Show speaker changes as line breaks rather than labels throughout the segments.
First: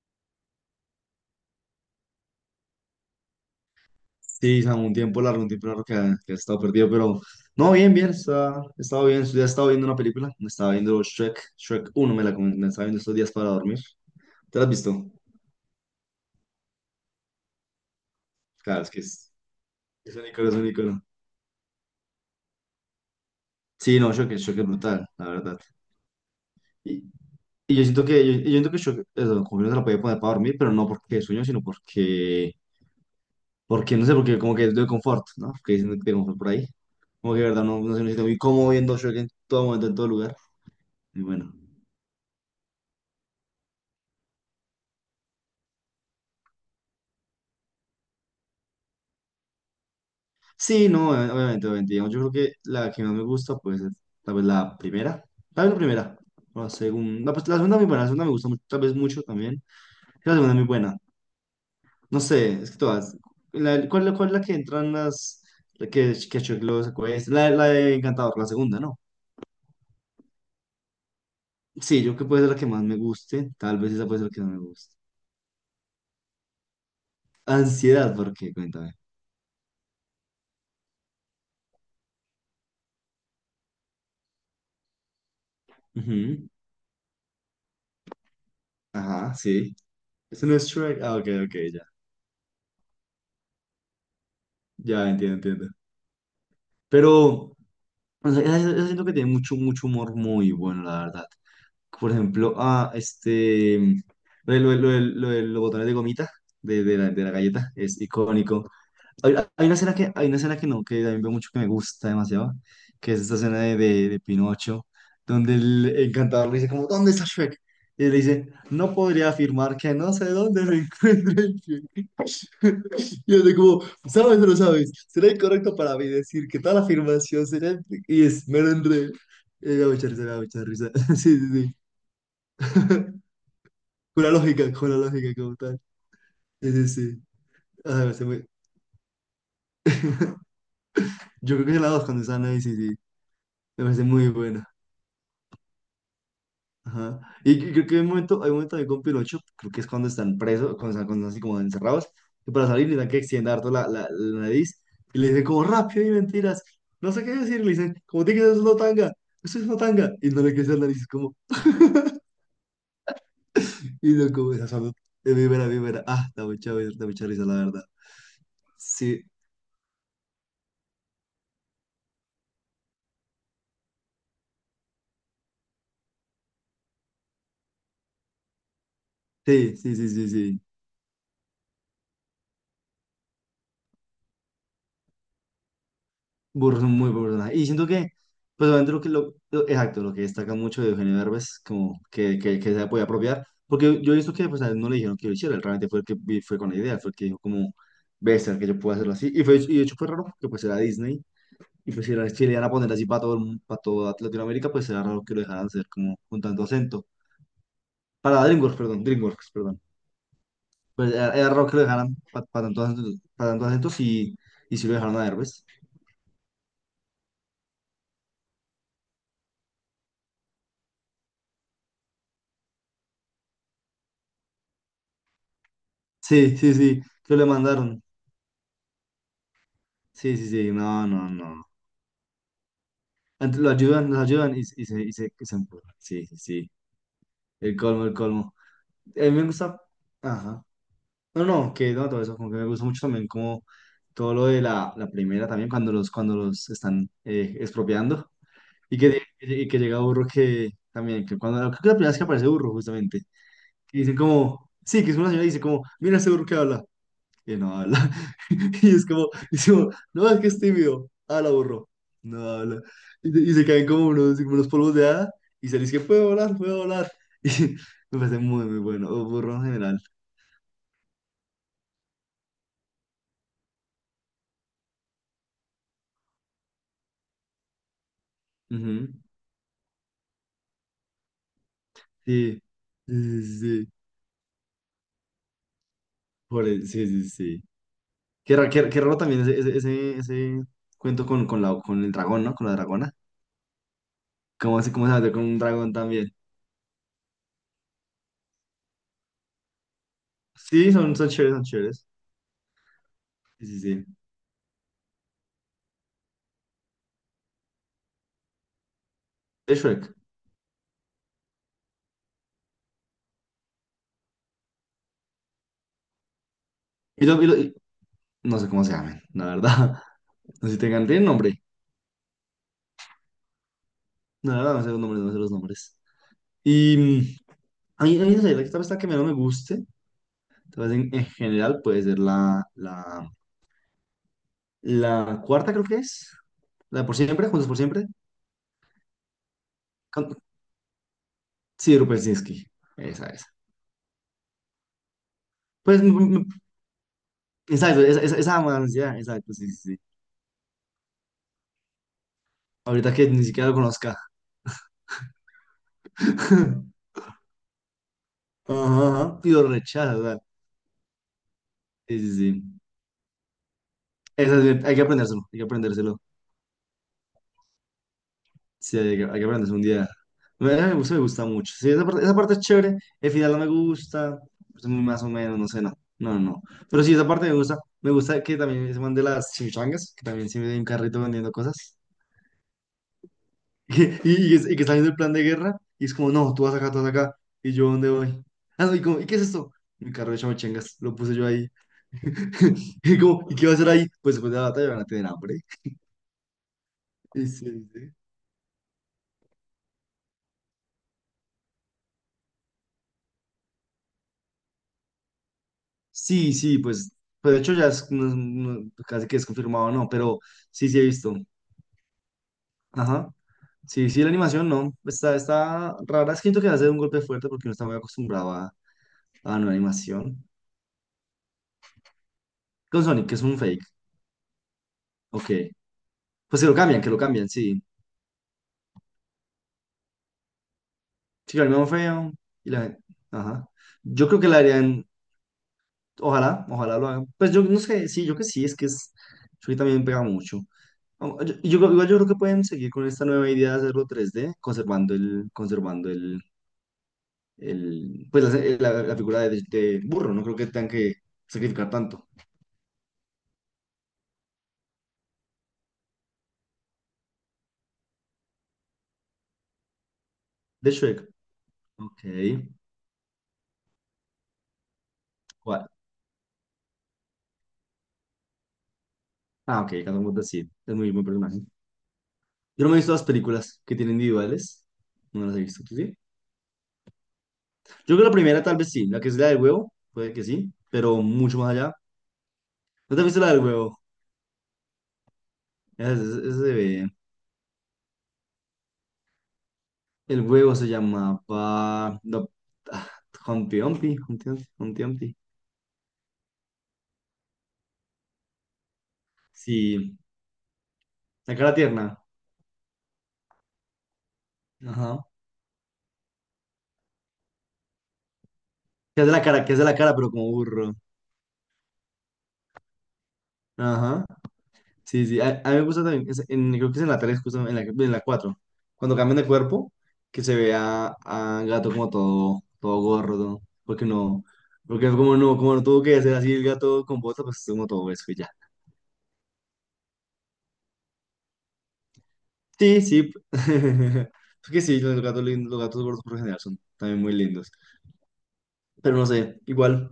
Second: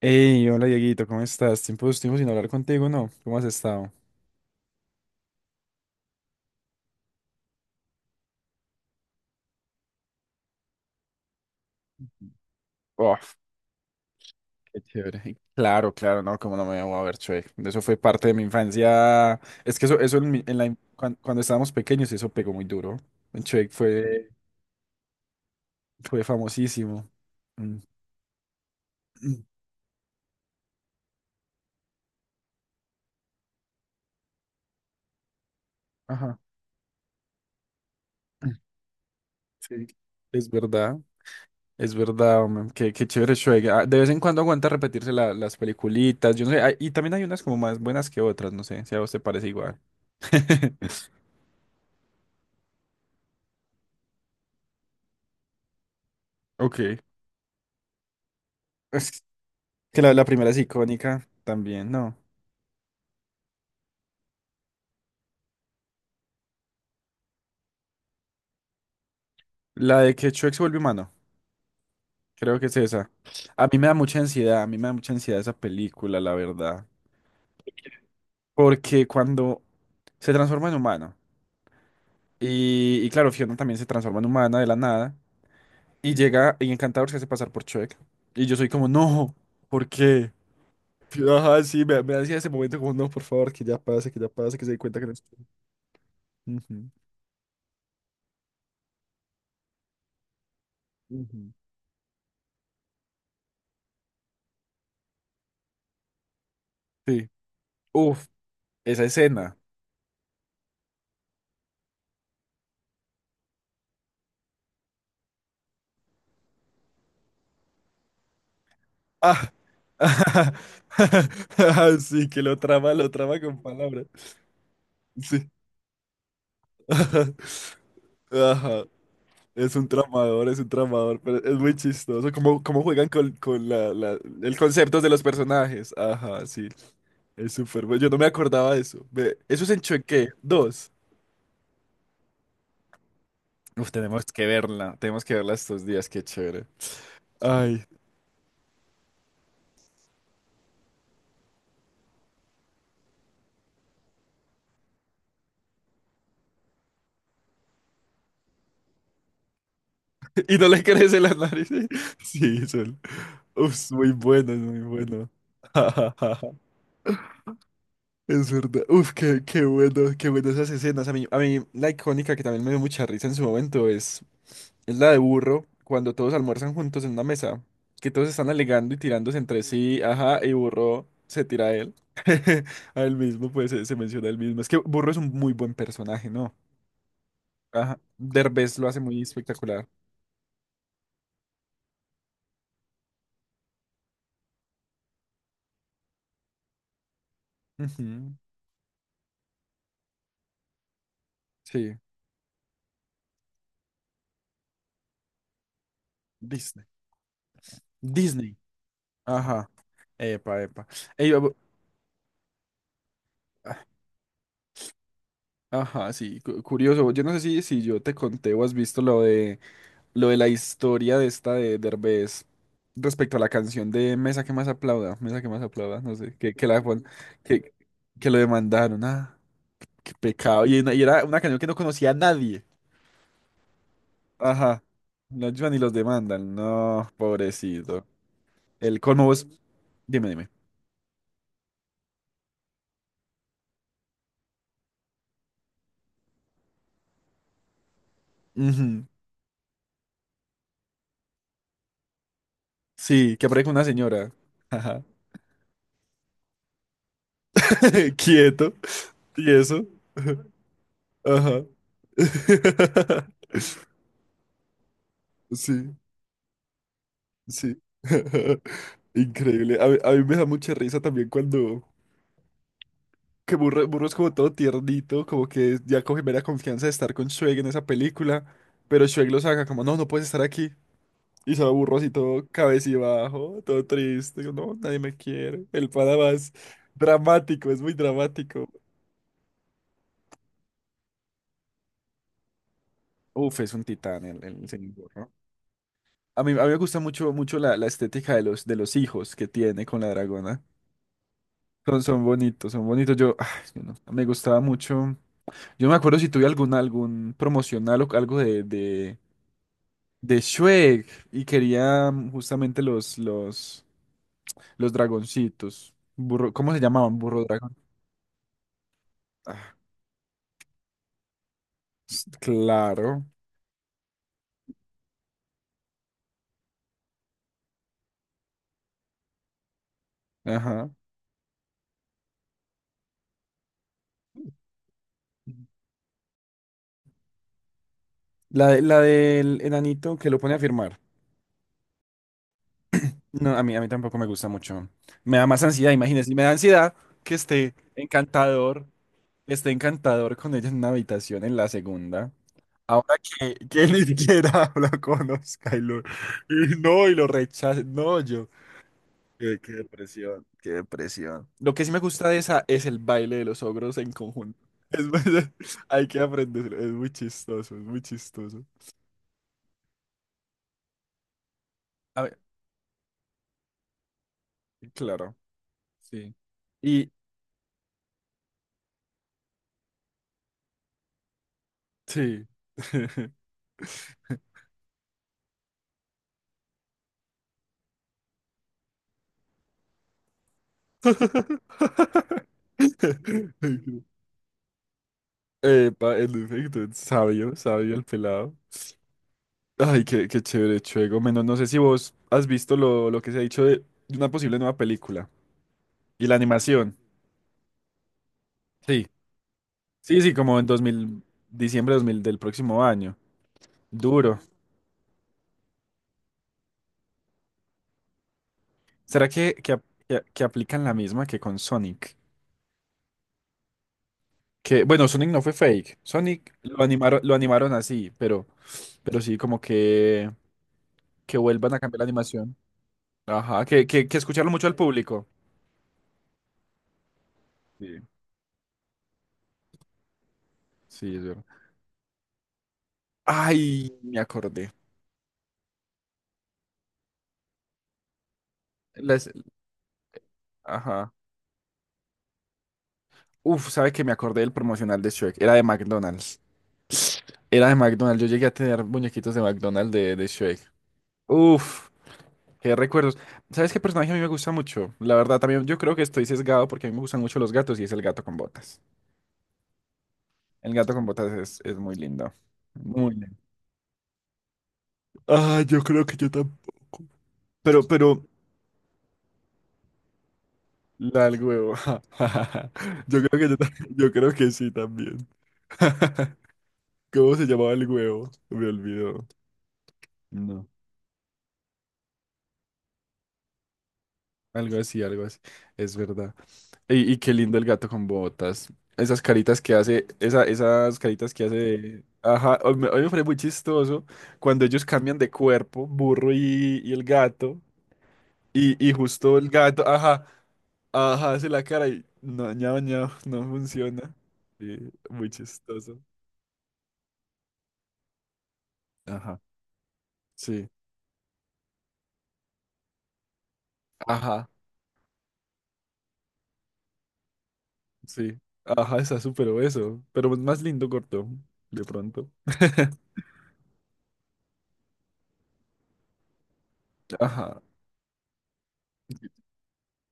Hey, hola Dieguito, ¿cómo estás? Tiempo sin hablar contigo, ¿no? ¿Cómo has estado?
Sí, Samu, un tiempo largo que ha estado perdido, pero no, bien, bien, estaba bien, ya estaba viendo una película, me estaba viendo Shrek, Shrek uno, me la estaba viendo estos días
Uf,
para dormir. ¿Te la has
qué
visto?
chévere. Claro, claro, no, cómo no me voy a ver Shrek. Eso fue parte de mi
Claro,
infancia. Es que eso,
es
eso
un
en, mi-
icono, es
en la,
un
in-
icono.
cuan- cuando estábamos pequeños, eso pegó muy duro. Shrek
Sí, no,
fue,
Shrek es brutal, la verdad.
fue
Y,
famosísimo.
y
Mm,
yo siento que, yo siento que Shrek,
mm,
eso, como que no se la podía poner para dormir, pero no porque sueño, sino porque no sé, porque como que es de confort, ¿no? Que dicen de
Ajá.
confort por ahí. Como que, de verdad, no sé, me siento muy
mm,
cómodo viendo Shrek en todo
Sí,
momento, en todo lugar,
es verdad,
y bueno.
es verdad, hombre. Qué, qué chévere Shrek. Ah, de vez en cuando aguanta repetirse las peliculitas. Yo no sé, y también hay unas como más buenas que otras, no sé, si a vos te parece igual.
Sí, no, obviamente, obviamente. Digamos, yo creo que la que más me gusta, pues, es tal vez la primera. Tal vez la primera. O la
Ok.
segunda. Pues la segunda es muy buena. La segunda me gusta mucho, tal vez mucho
Es
también.
que la
La
primera
segunda es
es
muy buena.
icónica también, ¿no?
No sé, es que todas. La, ¿cuál es la que entran las? La que Chuck los acuesta. La de Encantador, la segunda, ¿no?
La de que Shrek se vuelve humano,
Sí, yo creo que puede ser la
creo que
que
es
más me
esa.
guste.
A mí
Tal
me da
vez esa
mucha
puede ser la que más me
ansiedad, a mí me da
guste.
mucha ansiedad esa película, la verdad.
Ansiedad, ¿por qué? Cuéntame.
Porque cuando se transforma en humano, y claro, Fiona también se transforma en humana de la nada, y
Ujú.
llega y Encantador se hace pasar por Shrek. Y yo soy como,
Ajá,
no,
sí.
¿por qué?
Eso no es Shrek. Ah, ok,
Fiona,
ok,
ajá,
ya.
sí, me hacía ese momento como, no, por favor, que ya pase, que ya pase, que se dé cuenta que
Ya
no
entiendo,
estoy.
entiendo.
Ujú,
Pero. O sea, esa siento que tiene mucho, mucho humor muy bueno, la verdad.
ujú.
Por ejemplo, ah, este, mm, lo de los botones de gomita de
Sí.
la galleta es
Uf,
icónico.
esa escena.
Hay una escena que, hay una escena que no, que también veo mucho que me gusta demasiado, que es esta escena de Pinocho, donde el encantador le dice como, ¿dónde está Shrek? Y él le dice, no podría
Ah,
afirmar que no sé dónde lo encuentre.
sí, que lo trama
Yo de
con
como,
palabras.
¿sabes o no sabes? ¿Será
Sí.
incorrecto para mí decir que tal afirmación será... Y es, me lo
Ajá.
enredé. Me da mucha risa, me da
Es
mucha
un
risa.
tramador,
Sí,
pero
sí,
es muy
sí.
chistoso. Cómo, cómo juegan con el
Con la
concepto de los
lógica como tal.
personajes. Ajá, sí.
Sí, sí, sí.
Es súper
Ah,
bueno.
me
Yo no me
parece muy...
acordaba de eso. Ve, eso es en Choque 2.
Yo creo que es la dos cuando están ahí, sí, sí. Me
Uf,
parece
tenemos
muy
que
buena.
verla. Tenemos que verla estos días. Qué chévere.
Ajá. Y
Ay.
creo que hay un momento ahí con Pinocho, creo que es cuando están presos, cuando están así como encerrados, que para salir les dan que extienda harto la nariz, y le dicen como rápido y mentiras, no sé qué decir, le dicen, como tiene que ser una tanga, eso es una tanga, y no le
Y no
crece la
le
nariz,
crece la
como,
nariz. Sí, son. Uf, muy
y no como
bueno, es
esa
muy
salud,
bueno.
víbora, víbora, ah, da mucha risa, la verdad.
Es verdad. Uf,
Sí,
qué, qué bueno esas escenas. A mí, la icónica que también me dio mucha risa en su momento es la de Burro, cuando todos almuerzan juntos en una mesa, que todos están alegando y tirándose entre
sí, sí,
sí,
sí, sí,
ajá, y
sí.
Burro se tira a él. A él mismo, pues se menciona a él mismo. Es que Burro es un muy buen personaje, ¿no?
Burro, muy burro. Y siento
Ajá.
que, pues
Derbez lo
obviamente
hace
lo que,
muy
lo-
espectacular.
exacto, lo que destaca mucho de Eugenio Derbez, como que, que se podía apropiar, porque yo he visto que pues a él no le dijeron que lo hiciera, él realmente fue el que fue con la idea, fue el que dijo como,
Ujú.
ves, que yo puedo hacerlo así, y, fue, y de hecho fue raro, que pues era Disney, y
Sí,
pues si, era, si le iban a poner así para todo, el para toda Latinoamérica, pues era raro que lo dejaran hacer como con tanto
Disney.
acento, para
Disney.
DreamWorks,
Ajá.
perdón,
Epa, epa.
pues era,
Ey,
era
bu-
raro que lo dejaran para tanto, pa tanto acento, y si lo dejaron a Derbez,
Ajá, sí, curioso. Yo no sé si, si yo te conté o has visto lo de la historia de esta de Derbez respecto a la canción de Mesa que más aplauda, Mesa que más aplauda, no sé,
sí,
que
sí, sí, que le
que,
mandaron.
que lo demandaron. Ah, qué
Sí, sí,
pecado.
sí,
Y
no,
era
no,
una canción que
no.
no conocía a nadie.
Lo ayudan, los ayudan
Ajá. Lo
y se
ayudan y los
empujan. Sí, sí,
demandan.
sí.
No,
El colmo,
pobrecito.
el colmo.
El
A
colmo
mí me
vos.
gusta.
Dime, dime.
Ajá. No, no, que no, todo eso, como que me gusta mucho también, como todo lo de la primera también, cuando los están expropiando.
Ujú.
Y que llega Burro que también, que cuando, creo que la primera vez que aparece Burro, justamente.
Sí, que aparezca una
Y dicen
señora.
como,
Ajá.
sí, que es una señora y dice como, mira ese Burro que habla. Y no habla.
Quieto. ¿Y
Y es
eso?
como, no, es que es tímido. Ah, la
Ajá.
borró. No habla. Y se caen como unos polvos de hada y se le
Sí,
dice puedo volar, puedo volar.
sí.
Y me parece muy, muy bueno. O burro en
Increíble.
general.
A mí me da mucha risa también cuando… Que Burro, Burro es como todo tiernito, como que ya coge mera confianza de estar con Shrek en esa película, pero
Ujú.
Shrek lo saca como, no, no puedes estar aquí. Y se va Burro así todo
Sí, sí,
cabecibajo,
sí,
todo
sí.
triste, como, no, nadie me quiere. El pana más
Sí, sí, sí.
dramático, es muy
Qué
dramático.
raro, qué raro también ese cuento con el dragón, ¿no? Con la dragona.
Uf, es un titán el señor
Cómo se
Burro.
mete con un dragón también?
A mí me gusta mucho, mucho la estética de los hijos que tiene con la dragona.
Sí, son, son chéveres, son
Son,
chéveres.
son bonitos, son bonitos. Yo, ah,
Sí,
es
sí,
no, no
sí.
me gustaba mucho. Yo no me acuerdo si tuve algún, algún promocional o algo de,
Es Shrek.
de Shrek y quería mm, justamente los dragoncitos. Burro, ¿cómo se llamaban?
¿Y, lo-
Burro
y lo-
dragón.
No sé cómo se llaman, la
Ah,
verdad. No sé si tengan, tienen nombre.
claro.
La verdad, no sé los nombres, no sé los nombres. Y mm, a mí no sé, la que menos me guste, tal
Ajá.
vez en general puede ser la cuarta, creo que es. La de por siempre, Juntos por siempre.
La, la del enanito que
Con-
lo pone a firmar.
Sí, de Rupersinski. Esa, esa.
No, a mí tampoco me gusta mucho. Me da más ansiedad,
Pues, mm,
imagínense. Me
mm,
da ansiedad que
exacto, esa me da ansiedad, exacto, sí,
esté
sí, sí.
encantador con ella en una habitación en la segunda.
Ahorita
Ahora
que ni siquiera lo
que ni
conozca.
siquiera lo conozca y lo, y no, y lo rechaza. No, yo.
Ajá, ajá,
Qué,
pido
qué
rechaza, o sea.
depresión, qué depresión. Lo que sí me
Sí,
gusta
sí,
de esa
sí.
es el baile de los ogros en conjunto.
Hay que
Es muy-
aprendérselo, hay que
hay que
aprendérselo.
aprenderlo. Es muy chistoso, es muy chistoso.
Sí, hay que aprenderse un día. Me gusta mucho. Sí,
A
esa
ver,
parte es chévere. El final no me gusta. Es muy más o
claro,
menos, no sé, no.
sí.
No, no, no. Pero
Y
sí, esa parte me gusta. Me gusta que también se mande las chimichangas, que también se me un carrito vendiendo cosas.
sí.
Y que está viendo el plan de guerra. Y es como, no, tú vas acá, tú vas acá. ¿Y yo dónde voy? Ah, no, y como, ¿y qué es esto? Mi carro de chimichangas. Lo puse yo ahí. Y como, ¿y qué va a hacer ahí? Pues después de la batalla van a tener hambre.
Epa, en efecto, es
Y
sabio,
sí,
sabio el
sí.
pelado. Ay, qué, qué chévere, Chuego. Menos, no sé si vos has visto lo que se ha dicho de una posible nueva película y la
Sí, sí,
animación.
pues, pero de hecho ya es,
Sí.
casi que es confirmado, no,
Sí, sí,
pero
como en dos
sí, sí he
mil
visto.
diciembre de 2000 del próximo año.
Ajá. Sí, sí, la
Duro.
animación no, está, está rara. Es que siento que va a ser un golpe fuerte porque no está muy acostumbrado
¿Será
a la
que,
nueva
que
animación.
aplican la misma que con Sonic?
Con Sonic, que es un fake.
Que, bueno, Sonic no
Ok.
fue fake. Sonic
Pues que lo
lo
cambian,
animaron
sí.
así, pero sí, como que
Sí, que lo
vuelvan a
animaron
cambiar la
feo.
animación.
Y la gente.
Ajá,
Ajá.
que, que
Yo creo que
escucharon
la
mucho al
harían.
público.
Ojalá, ojalá lo hagan. Pues yo no
Sí,
sé, sí, yo que sí, es que es. Yo también pega mucho.
sí, es
Yo,
verdad.
igual yo creo que pueden seguir con esta nueva idea de
Ay,
hacerlo
me
tres d
acordé.
conservando conservando el, pues la, la
Las-
figura de burro, no creo que tengan
ajá.
que sacrificar tanto.
Uf, ¿sabe que me acordé del promocional de Shrek? Era de McDonald's. Era de McDonald's. Yo llegué a tener muñequitos de McDonald's de Shrek.
De Shrek,
Uf,
ok,
qué recuerdos. ¿Sabes qué personaje a mí me gusta mucho? La verdad, también yo
¿cuál?
creo que estoy sesgado porque a mí me gustan mucho los gatos y es el gato con botas.
Ah, ok, Catwoman sí,
El gato
es
con
muy buen
botas
personaje.
es muy lindo.
Yo no me he
Muy
visto las
lindo.
películas que tienen individuales, no las he
Ah, yo
visto, ¿tú
creo
sí?
que yo tampoco.
Yo creo
Pero,
que la primera tal vez sí, la que es la del huevo, puede que sí, pero
la del
mucho más
huevo.
allá. ¿No
Yo
te has
creo
visto
que
la
yo,
del huevo?
yo creo que sí también.
Ese se ve.
¿Cómo se llamaba el huevo? Me olvidó.
El
No,
huevo se llamaba no, ah, Humpty Dumpty, Humpty Dumpty,
algo así,
Humpty
algo
Dumpty.
así. Es verdad. Y qué lindo el gato con botas. Esas caritas que hace,
Sí,
esa, esas caritas que hace
la cara
de…
tierna,
Ajá, hoy me fue muy chistoso cuando ellos cambian
ajá.
de cuerpo, burro y el gato. Y
Que hace
justo
la
el
cara, que hace
gato,
la cara,
ajá,
pero como burro.
ajá, hace la cara y no, ñao, ñao, no funciona.
Ajá.
Sí,
Sí,
muy
sí, a mí me
chistoso.
gusta también, creo que es en la 3, justo en la 4 cuando cambian
Ajá,
de cuerpo, que se
sí,
ve a gato como todo, todo gordo, porque no,
ajá,
porque como no tuvo que hacer así el gato con bota, pues como todo eso y
sí.
ya.
Ajá, está súper obeso, pero es más lindo corto, de pronto.
Sí, sí, es que sí, los gatos gordos por lo general son también muy
Ajá.
lindos, pero no sé, igual,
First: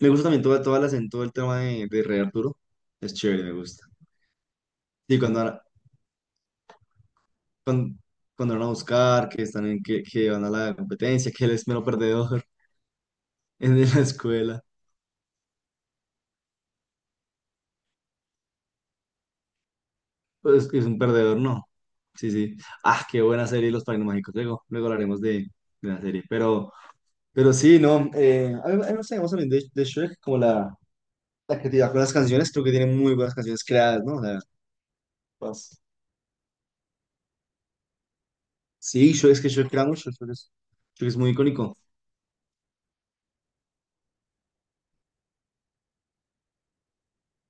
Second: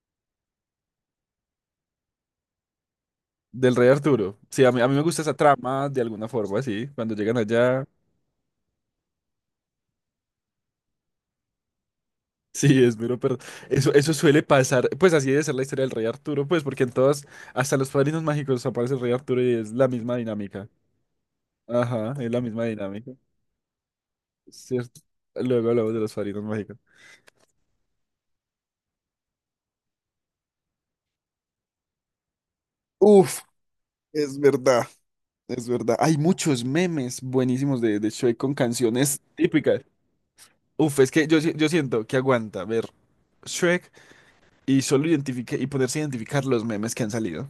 me gusta también toda, toda la, todo el tema de Rey Arturo, es chévere, me
Del
gusta.
Rey Arturo. Sí, a mí me
Sí,
gusta esa
cuando,
trama de alguna forma, así. Cuando llegan allá,
cuando, cuando van a buscar, que están en, que van a la competencia, que él es mero perdedor
sí, es mero, pero
en
eso,
la
eso suele
escuela.
pasar. Pues así debe ser la historia del Rey Arturo, pues porque en todas, hasta los Padrinos Mágicos aparece el Rey Arturo y es la misma dinámica.
Pues es un perdedor, no.
Ajá,
Sí,
es la
sí.
misma
Ah,
dinámica.
qué buena serie Los Padrinos Mágicos. Luego, luego
Cierto.
hablaremos
Luego
de
hablamos de
la
los
serie.
Padrinos Mágicos.
Pero sí, no. A mí no sé, vamos a hablar de Shrek, como la creatividad con las canciones. Creo que tiene muy buenas
Uf,
canciones creadas, ¿no? O
es
sea,
verdad, es
pues,
verdad. Hay muchos memes buenísimos de Shrek con
sí,
canciones
Shrek, es que Shrek
típicas.
crea mucho.
Uf,
Shrek
es
es
que
muy
yo, yo
icónico.
siento que aguanta ver Shrek y solo identifique y poderse identificar los memes que han salido.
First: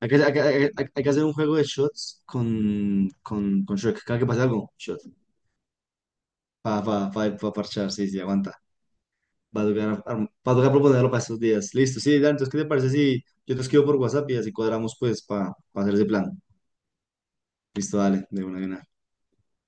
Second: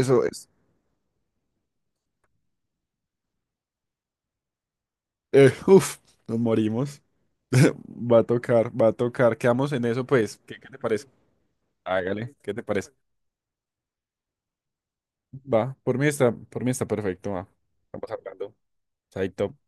es.
Hay que hacer un juego de shots con Shrek. Cada que pase algo, shots
Uf, nos
va va
morimos.
va va a parchar, sí,
Va
sí,
a
aguanta.
tocar, va a tocar.
Va a
Quedamos en
tocar,
eso, pues.
va a
¿Qué, qué
tocar
te parece?
proponerlo para estos días. Listo, sí, dale,
Hágale,
entonces,
¿qué
¿qué
te
te parece
parece?
si yo te escribo por WhatsApp y así cuadramos, pues, para
Va,
hacer ese plan?
por mí está perfecto, va.
Listo,
Estamos
dale, de
hablando.
una, de una.
Chaito.